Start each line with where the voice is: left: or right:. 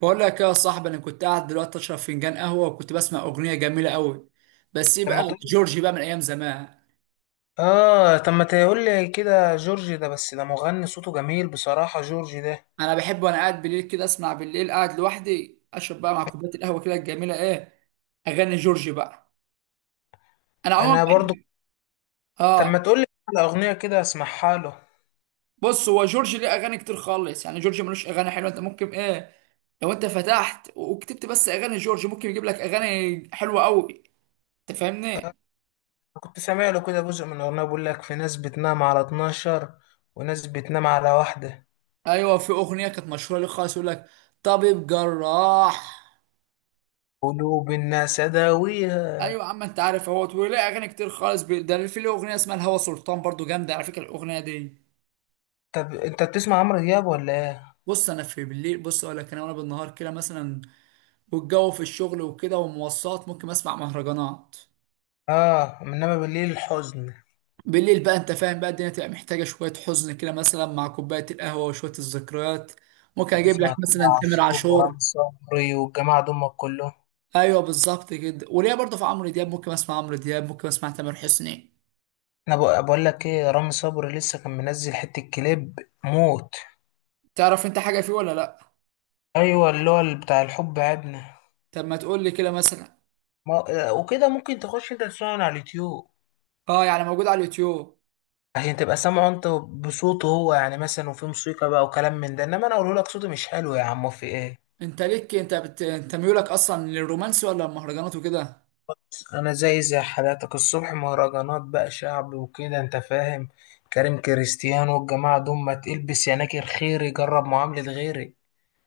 right: بقول لك يا صاحبي، انا كنت قاعد دلوقتي اشرب فنجان قهوه وكنت بسمع اغنيه جميله قوي. بس ايه
left: طب
right: بقى؟
left: ما تقول.
right: جورجي بقى من ايام زمان.
left: اه، طب ما تقول لي كده جورج ده. بس ده مغني صوته جميل بصراحة جورج ده.
right: انا بحب وانا قاعد بالليل كده اسمع، بالليل قاعد لوحدي اشرب بقى مع كوبايه القهوه كده الجميله، ايه؟ اغاني جورجي بقى. انا عموما
left: انا برضو.
right: بحب.
left: طب ما
right: اه.
left: تقول لي على اغنية كده اسمعها له أنا.
right: بص، هو جورجي ليه اغاني كتير خالص، يعني جورجي ملوش اغاني حلوه؟ انت ممكن، ايه، لو انت فتحت وكتبت بس اغاني جورجي ممكن يجيب لك اغاني حلوه قوي. انت فاهمني.
left: كنت سامع له كده جزء من اغنية بيقول لك في ناس بتنام على 12 وناس بتنام على واحدة.
right: ايوه في اغنيه كانت مشهوره ليه خالص، يقول لك طبيب جراح.
left: قلوب الناس اداويها.
right: ايوه يا عم انت عارف اهوت، وليه اغاني كتير خالص ده في له اغنيه اسمها الهوى سلطان، برضو جامده على فكره الاغنيه دي.
left: طب انت بتسمع عمرو دياب ولا ايه؟
right: بص انا في بالليل، بص اقول لك، انا وانا بالنهار كده مثلا والجو في الشغل وكده ومواصلات ممكن اسمع مهرجانات.
left: اه، انما بالليل الحزن.
right: بالليل بقى، انت فاهم بقى، الدنيا تبقى محتاجه شويه حزن كده مثلا، مع كوبايه القهوه وشويه الذكريات. ممكن اجيب
left: بتسمع
right: لك
left: تامر
right: مثلا تامر
left: عاشور
right: عاشور.
left: ورامي صبري والجماعة دول كلهم؟
right: ايوه بالظبط كده، وليه برضو في عمرو دياب، ممكن اسمع عمرو دياب، ممكن اسمع تامر حسني.
left: انا بقول لك ايه، رامي صبري لسه كان منزل حتة كليب موت.
right: تعرف انت حاجه فيه ولا لا؟
left: ايوه، اللي هو اللي بتاع الحب عدنا.
right: طب ما تقول لي كده مثلا.
left: ما... وكده ممكن تخش انت تسمعه من على اليوتيوب
right: اه، يعني موجود على اليوتيوب.
left: عشان تبقى سامعه انت بصوته هو، يعني مثلا، وفي موسيقى بقى وكلام من ده. انما انا اقول لك صوته مش حلو يا عم، في ايه.
right: انت ليك، انت انت ميولك اصلا للرومانسي ولا المهرجانات وكده؟
left: انا زي حالاتك الصبح مهرجانات بقى شعب وكده انت فاهم. كريم كريستيانو والجماعه دول، ما تلبس يناكر خيري جرب معاملة غيري.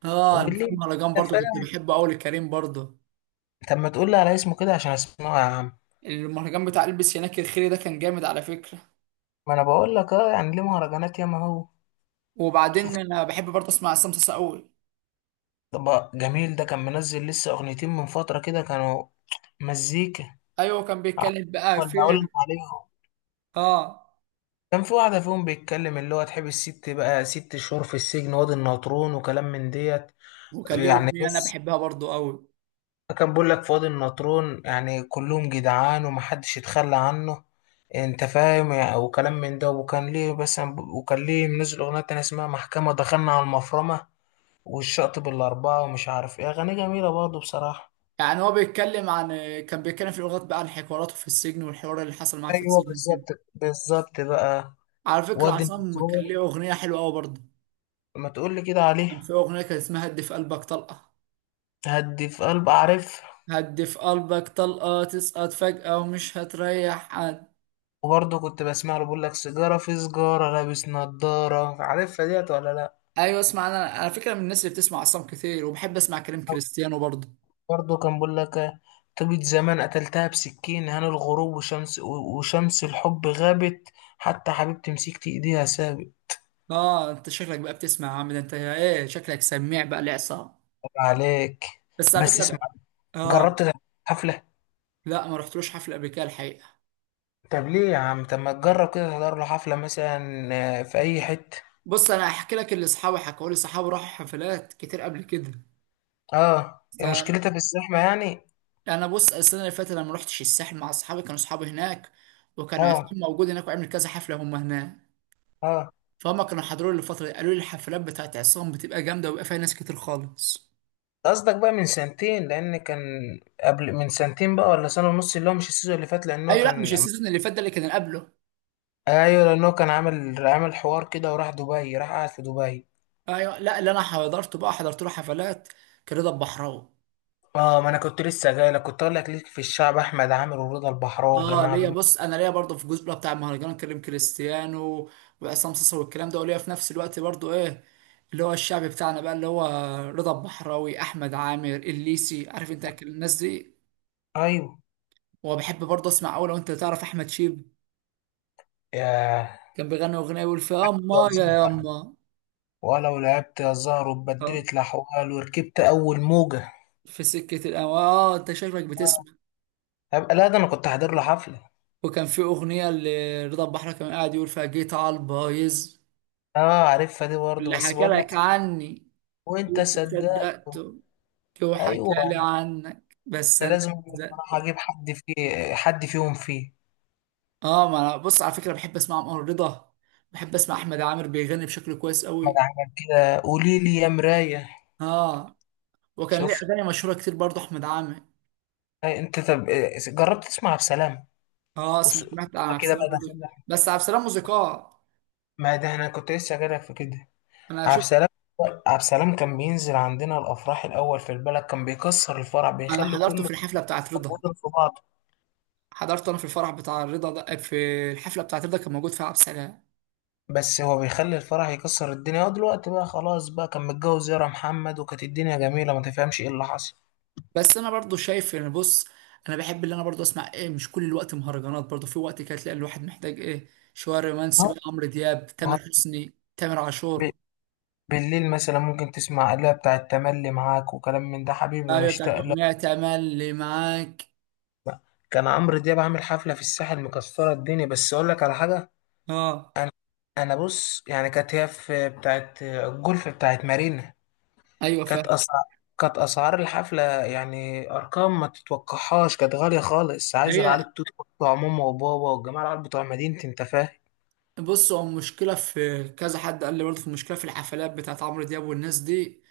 right: اه انا في
left: وبالليل
right: المهرجان
left: انت
right: برضو كنت
left: فاهم.
right: بحبه قوي لكريم برضو.
left: طب ما تقول لي على اسمه كده عشان اسمعه يا عم.
right: المهرجان بتاع البس هناك الخيري ده كان جامد على فكرة.
left: ما انا بقول لك، اه يعني ليه مهرجانات ياما هو.
right: وبعدين
left: شوف،
right: انا بحب برضو اسمع عصام صاصا قوي.
left: طب جميل ده كان منزل لسه اغنيتين من فترة كده كانوا مزيكا.
right: ايوه كان بيتكلم بقى
left: ولا
right: في،
left: اقول لك عليهم؟
right: اه،
left: كان في واحدة فيهم بيتكلم، اللي هو تحب الست بقى ست شهور في السجن وادي النطرون وكلام من ديت،
right: وكان ليه
left: يعني
right: اغنية انا
left: بس.
right: بحبها برضو قوي.
left: كان بيقول لك في وادي النطرون يعني كلهم جدعان ومحدش يتخلى عنه، انت فاهم يعني، وكلام من ده. وكان ليه بس وكان ليه منزل اغنية تانية اسمها محكمة دخلنا على المفرمة والشاطب الأربعة ومش عارف ايه. أغاني جميلة برضه بصراحة.
right: يعني هو بيتكلم عن، كان بيتكلم في الاغنية بقى عن حواراته في السجن والحوار اللي حصل معاه في
left: ايوه
right: السجن كده.
left: بالظبط، بالظبط بقى.
right: على فكرة
left: وادي
right: عصام كان
left: النطرون،
right: ليه اغنية حلوة قوي برضو،
left: ما تقول لي كده
right: كان
left: عليه.
right: في اغنية كانت اسمها هدي في قلبك طلقة.
left: هدي في قلب اعرف.
right: هدي في قلبك طلقة تسقط فجأة ومش هتريح حد.
left: وبرضه كنت بسمع له بيقول لك سيجاره في سجاره لابس نضاره، عارفها ديت ولا لا؟
right: ايوه اسمع، انا على فكرة من الناس اللي بتسمع عصام كتير، وبحب اسمع كلام كريستيانو برضه.
left: برضه كان بيقول لك طيبة زمان قتلتها بسكين، هان الغروب، وشمس الحب غابت، حتى حبيبتي مسكت ايديها سابق.
right: اه انت شكلك بقى بتسمع يا عم، ده انت ايه، شكلك سميع بقى لعصام.
left: طب عليك،
right: بس على
left: بس
right: فكرة
left: اسمع.
right: بقى، اه،
left: جربت تحضر حفلة؟
right: لا ما رحتلوش حفلة قبل كده الحقيقة.
left: طب ليه يا عم؟ طب ما تجرب كده تحضر له حفلة مثلا. في أي حتة.
right: بص انا هحكي لك اللي اصحابي حكوا لي، صحابي راحوا حفلات كتير قبل كده.
left: اه، هي
right: ده-
left: مشكلتها في الزحمة يعني.
right: انا بص، السنة اللي فاتت انا ما رحتش الساحل مع اصحابي، كانوا اصحابي هناك وكان عصام
left: اه.
right: موجود هناك وعمل كذا حفلة هم هناك.
left: اه.
right: فهم كانوا حضروني الفترة دي، قالوا لي الحفلات بتاعت عصام بتبقى جامدة وبيبقى فيها ناس كتير خالص.
left: قصدك بقى من سنتين لان كان قبل، من سنتين بقى ولا سنة ونص، اللي هو مش السيزون اللي فات لان هو
right: أيوة، لأ مش
left: كان.
right: السيزون اللي فات، ده اللي كان اللي قبله.
left: ايوه لان هو كان عامل حوار كده، وراح دبي راح قاعد في دبي.
right: أيوة، لأ اللي أنا حضرته بقى، حضرت له حفلات كان رضا البحراوي.
left: اه، ما انا كنت لسه جاي لك، كنت اقول لك ليك في الشعب احمد عامر ورضا البحراوي
right: اه
left: الجماعة
right: ليا،
left: دول.
right: بص انا ليا برضه في الجزء بقى بتاع المهرجان كريم كريستيانو وعصام صاصا والكلام ده، وليا في نفس الوقت برضه ايه، اللي هو الشعب بتاعنا بقى، اللي هو رضا البحراوي، احمد عامر، الليسي، عارف انت الناس دي.
left: ايوه.
right: وبحب برضه اسمع اوي لو انت تعرف احمد شيب.
left: ياه.
right: كان بيغني اغنيه يقول في اما
left: يا
right: يا
left: زهر،
right: يما،
left: ولو لعبت يا زهر واتبدلت الاحوال وركبت اول موجة.
right: في سكة الأم. اه انت شكلك بتسمع.
left: هبقى لا، ده انا كنت حاضر له حفلة.
right: وكان في أغنية لرضا البحراوي كان قاعد يقول فيها جيت على البايظ.
left: اه عارفها دي برضه،
right: اللي
left: بس
right: حكى
left: بقول لك.
right: لك عني
left: وانت
right: وانت
left: صدقته؟
right: صدقته، وحكى
left: ايوه،
right: لي عنك بس
left: انا
right: انا
left: لازم بصراحه
right: صدقت.
left: اجيب حد فيه، حد فيهم فيه.
right: اه، ما انا بص على فكرة بحب اسمع عمر رضا، بحب اسمع احمد عامر، بيغني بشكل كويس
left: ما
right: قوي.
left: عمل كده قولي لي يا مرايه.
right: اه، وكان ليه
left: شفت؟
right: اغاني مشهورة كتير برضه احمد عامر.
left: أي انت، طب إيه، جربت تسمع عبد السلام؟
right: اه
left: أس-
right: سمعت عن عبد
left: كده بقى
right: السلام برضه،
left: دخلنا.
right: بس عبد السلام موسيقار.
left: ما ده انا كنت لسه جايلك في كده.
right: انا
left: عبد
right: شفت،
left: السلام. عبد السلام، كان بينزل عندنا الافراح الاول في البلد، كان بيكسر الفرح
right: انا
left: بيخلي
right: حضرته
left: كله
right: في الحفلة بتاعت رضا،
left: يتفاوض في بعضه.
right: حضرت انا في الفرح بتاع رضا ده، في الحفله بتاعت رضا كان موجود فيها عبد السلام.
left: بس هو بيخلي الفرح يكسر الدنيا. هو دلوقتي بقى خلاص بقى، كان متجوز يارا محمد وكانت الدنيا جميله، ما تفهمش ايه اللي حصل.
right: بس انا برضو شايف ان، بص، انا بحب اللي انا برضو اسمع ايه، مش كل الوقت مهرجانات، برضو في وقت كده تلاقي الواحد محتاج ايه، شويه رومانسي بقى، عمرو دياب، تامر
left: ما
right: حسني، تامر
left: هو،
right: عاشور.
left: بالليل مثلا ممكن تسمع آلة بتاعة تملي معاك وكلام من ده، حبيبي
right: ايوه بتاعت
left: بشتاق لك.
right: اغنيه تملي معاك.
left: كان عمرو دياب عامل حفلة في الساحل مكسرة الدنيا. بس أقول لك على حاجة،
right: اه،
left: أنا أنا بص يعني كانت هي في بتاعة الجولف بتاعة مارينا.
right: ايوه
left: كانت
right: فاهم.
left: أسعار كانت أسعار الحفلة يعني أرقام ما تتوقعهاش، كانت غالية خالص، عايز العيال
right: هي،
left: التوت بتوع ماما وبابا والجماعة، العيال بتوع مدينتي أنت فاهم.
right: بص هو المشكله، في كذا حد قال لي برضو، في المشكله في الحفلات بتاعت عمرو دياب والناس دي،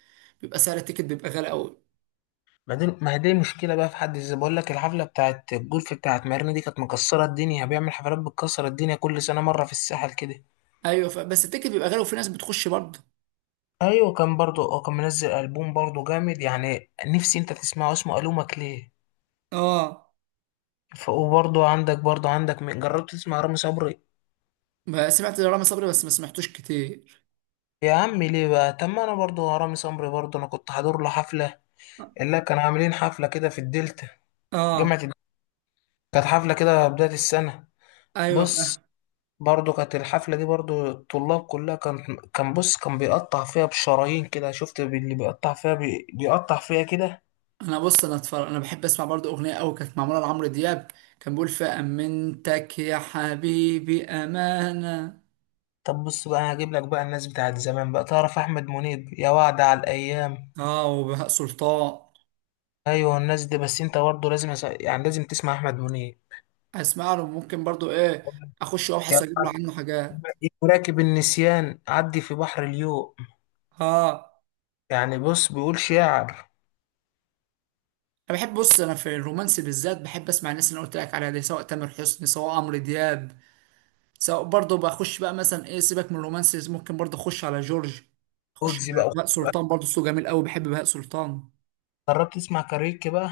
right: بيبقى سعر التيكت بيبقى غالي قوي.
left: بعدين ما هي دي مشكلة بقى في حد ذاتها، بقول لك الحفلة بتاعت الجولف بتاعت مارينا دي كانت مكسرة الدنيا، بيعمل حفلات بتكسر الدنيا كل سنة مرة في الساحل كده.
right: ايوه بس التيكت بيبقى غالي وفي ناس بتخش برضه.
left: ايوه كان برضو كان منزل ألبوم برضو جامد، يعني نفسي انت تسمعه اسمه ألومك ليه.
right: اه
left: وبرضو عندك برضو عندك جربت تسمع رامي صبري؟
right: ما سمعت لرامي صبري بس ما سمعتوش كتير.
left: يا عم ليه بقى؟ طب ما انا برضو رامي صبري برضو انا كنت حاضر له حفلة، اللي كانوا عاملين حفلة كده في الدلتا، جامعة
right: اه،
left: الدلتا. كانت حفلة كده بداية السنة.
right: ايوه
left: بص،
right: فاهم.
left: برضو كانت الحفلة دي برضو الطلاب كلها كان بص كان بيقطع فيها بشرايين كده، شفت اللي بيقطع فيها بيقطع فيها كده.
right: انا بص، انا اتفرج، انا بحب اسمع برضو اغنيه قوي كانت معموله لعمرو دياب، كان بيقول فامنتك يا حبيبي امانه.
left: طب بص بقى انا هجيب لك بقى الناس بتاعت زمان بقى، تعرف احمد منيب يا وعد على الايام.
right: اه، وبهاء سلطان.
left: ايوه الناس دي، بس انت برضو لازم يعني لازم تسمع احمد منيب.
right: اسمع له ممكن برضو ايه، اخش وابحث
left: يا
right: واجيب
left: وعد،
right: له عنه حاجات.
left: راكب النسيان عدي في بحر اليوم،
right: اه،
left: يعني بص بيقول شعر.
right: انا بحب بص، انا في الرومانسي بالذات بحب اسمع الناس اللي انا قلت لك عليها دي، سواء تامر حسني سواء عمرو دياب، سواء برضه بخش بقى مثلا ايه، سيبك من الرومانسيز ممكن برضه اخش على جورج، اخش
left: وجزي
right: على
left: بقى،
right: بهاء سلطان برضه، صوته جميل قوي، بحب بهاء سلطان.
left: جربت تسمع كاريوكي بقى؟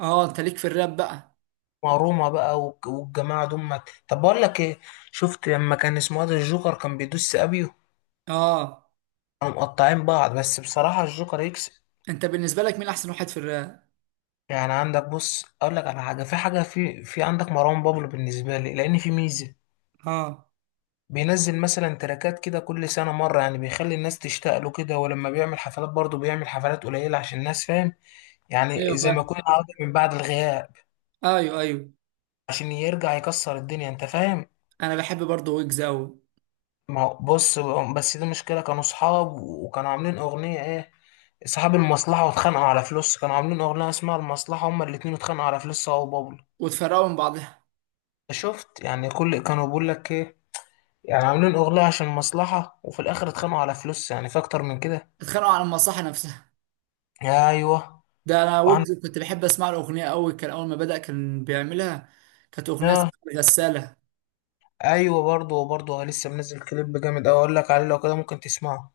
right: اه انت ليك في الراب بقى.
left: وروما بقى والجماعة دول. طب بقول لك ايه، شفت لما كان اسمه ده الجوكر كان بيدوس ابيو،
right: اه،
left: كانوا مقطعين بعض بس بصراحة الجوكر يكسب.
right: انت بالنسبه لك مين احسن واحد في الراب؟
left: يعني عندك، بص اقول لك على حاجة، في حاجة في عندك مروان بابلو. بالنسبة لي لان في ميزة،
right: اه،
left: بينزل مثلا تراكات كده كل سنة مرة، يعني بيخلي الناس تشتاق له كده، ولما بيعمل حفلات برضه بيعمل حفلات قليلة عشان الناس فاهم، يعني
right: ايوه
left: زي ما
right: فاهم.
left: يكون عودة من بعد الغياب،
right: ايوه ايوه.
left: عشان يرجع يكسر الدنيا انت فاهم.
right: انا بحب برضه ويجز قوي.
left: ما هو بص، بس دي مشكلة، كانوا صحاب وكانوا عاملين أغنية ايه، اصحاب المصلحه، واتخانقوا على فلوس. كانوا عاملين اغنيه اسمها المصلحه هما الاتنين، اتخانقوا على فلوس هو وبابلو.
right: واتفرقوا من بعضها.
left: شفت يعني، كل كانوا بيقول لك ايه، يعني عاملين اغنيه عشان مصلحه وفي الاخر اتخانقوا على فلوس، يعني في اكتر من كده.
right: اتخانقوا على المصاحه نفسها.
left: ايوه.
right: ده انا
left: وعن.
right: ويجز كنت بحب اسمع له اغنيه قوي، كان اول ما بدأ كان بيعملها، كانت اغنيه اسمها
left: آه،
right: غساله.
left: ايوه برضه، وبرضه لسه منزل كليب جامد اوي، اقول لك عليه لو كده ممكن تسمعه،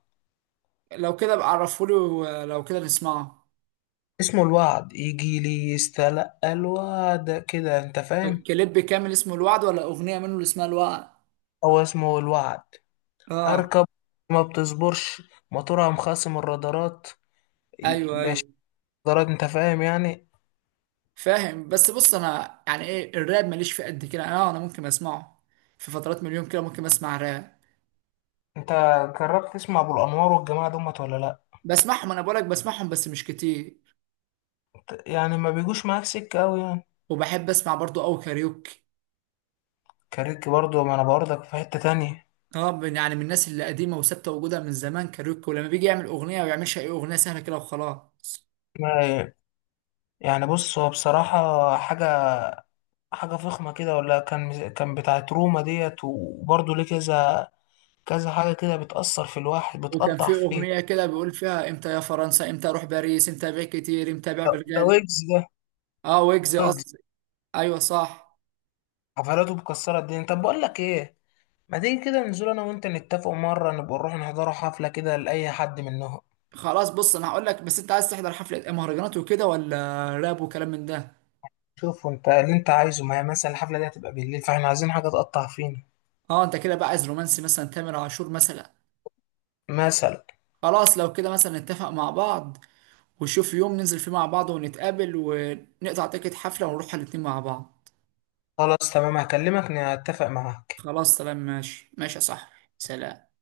right: لو كده ابقى عرفولي ولو كده نسمعه.
left: اسمه الوعد. يجي لي يستلقى الوعد كده، انت فاهم.
right: الكليب كامل اسمه الوعد ولا اغنيه منه اللي اسمها الوعد؟
left: هو اسمه الوعد.
right: اه.
left: اركب، ما بتصبرش، موتورها مخاصم الرادارات
right: ايوه، ايوه
left: درجة، انت فاهم يعني.
right: فاهم، بس بص انا يعني ايه، الراب ماليش في قد كده، انا ممكن اسمعه في فترات من اليوم كده، ممكن اسمع راب.
left: انت جربت تسمع ابو الانوار والجماعه دمت ولا لا؟
right: بسمعهم انا بقولك، بسمعهم بس مش كتير.
left: يعني ما بيجوش معاك سكه قوي يعني.
right: وبحب اسمع برضو او كاريوكي.
left: كاريك برضو ما انا برضك في حته تانية.
right: اه يعني من الناس اللي قديمه وثابته وجودها من زمان كاريوكي، ولما بيجي يعمل اغنيه ما بيعملش اي اغنيه سهله كده وخلاص.
left: ما يعني بص هو بصراحه حاجه، حاجه فخمه كده، ولا كان بتاعت روما ديت، وبرضو ليه كذا، كذا حاجه كده بتاثر في الواحد
right: وكان
left: بتقطع
right: في
left: فيه.
right: اغنيه كده بيقول فيها امتى يا فرنسا، امتى اروح باريس، امتى بيع كتير، امتى بيع
left: ده
right: بالغالي.
left: ويجز ده،
right: اه
left: ده
right: ويجز
left: ويجز
right: قصدي. ايوه صح.
left: حفلاته مكسره الدنيا. طب بقول لك ايه، ما تيجي كده ننزل انا وانت نتفق مره، نبقى نروح نحضروا حفله كده لاي حد منهم.
right: خلاص بص انا هقول لك، بس انت عايز تحضر حفله مهرجانات وكده ولا راب وكلام من ده؟
left: شوف انت اللي انت عايزه، ما هي مثلا الحفله دي هتبقى بالليل، فاحنا عايزين حاجه تقطع فينا.
right: اه انت كده بقى عايز رومانسي، مثلا تامر عاشور مثلا.
left: مثلا.
right: خلاص لو كده مثلا نتفق مع بعض، ونشوف يوم ننزل فيه مع بعض ونتقابل ونقطع تيكت حفله ونروح الاتنين مع بعض.
left: خلاص تمام هكلمك نتفق معاك.
right: خلاص تمام، ماشي ماشي يا صاحبي. سلام.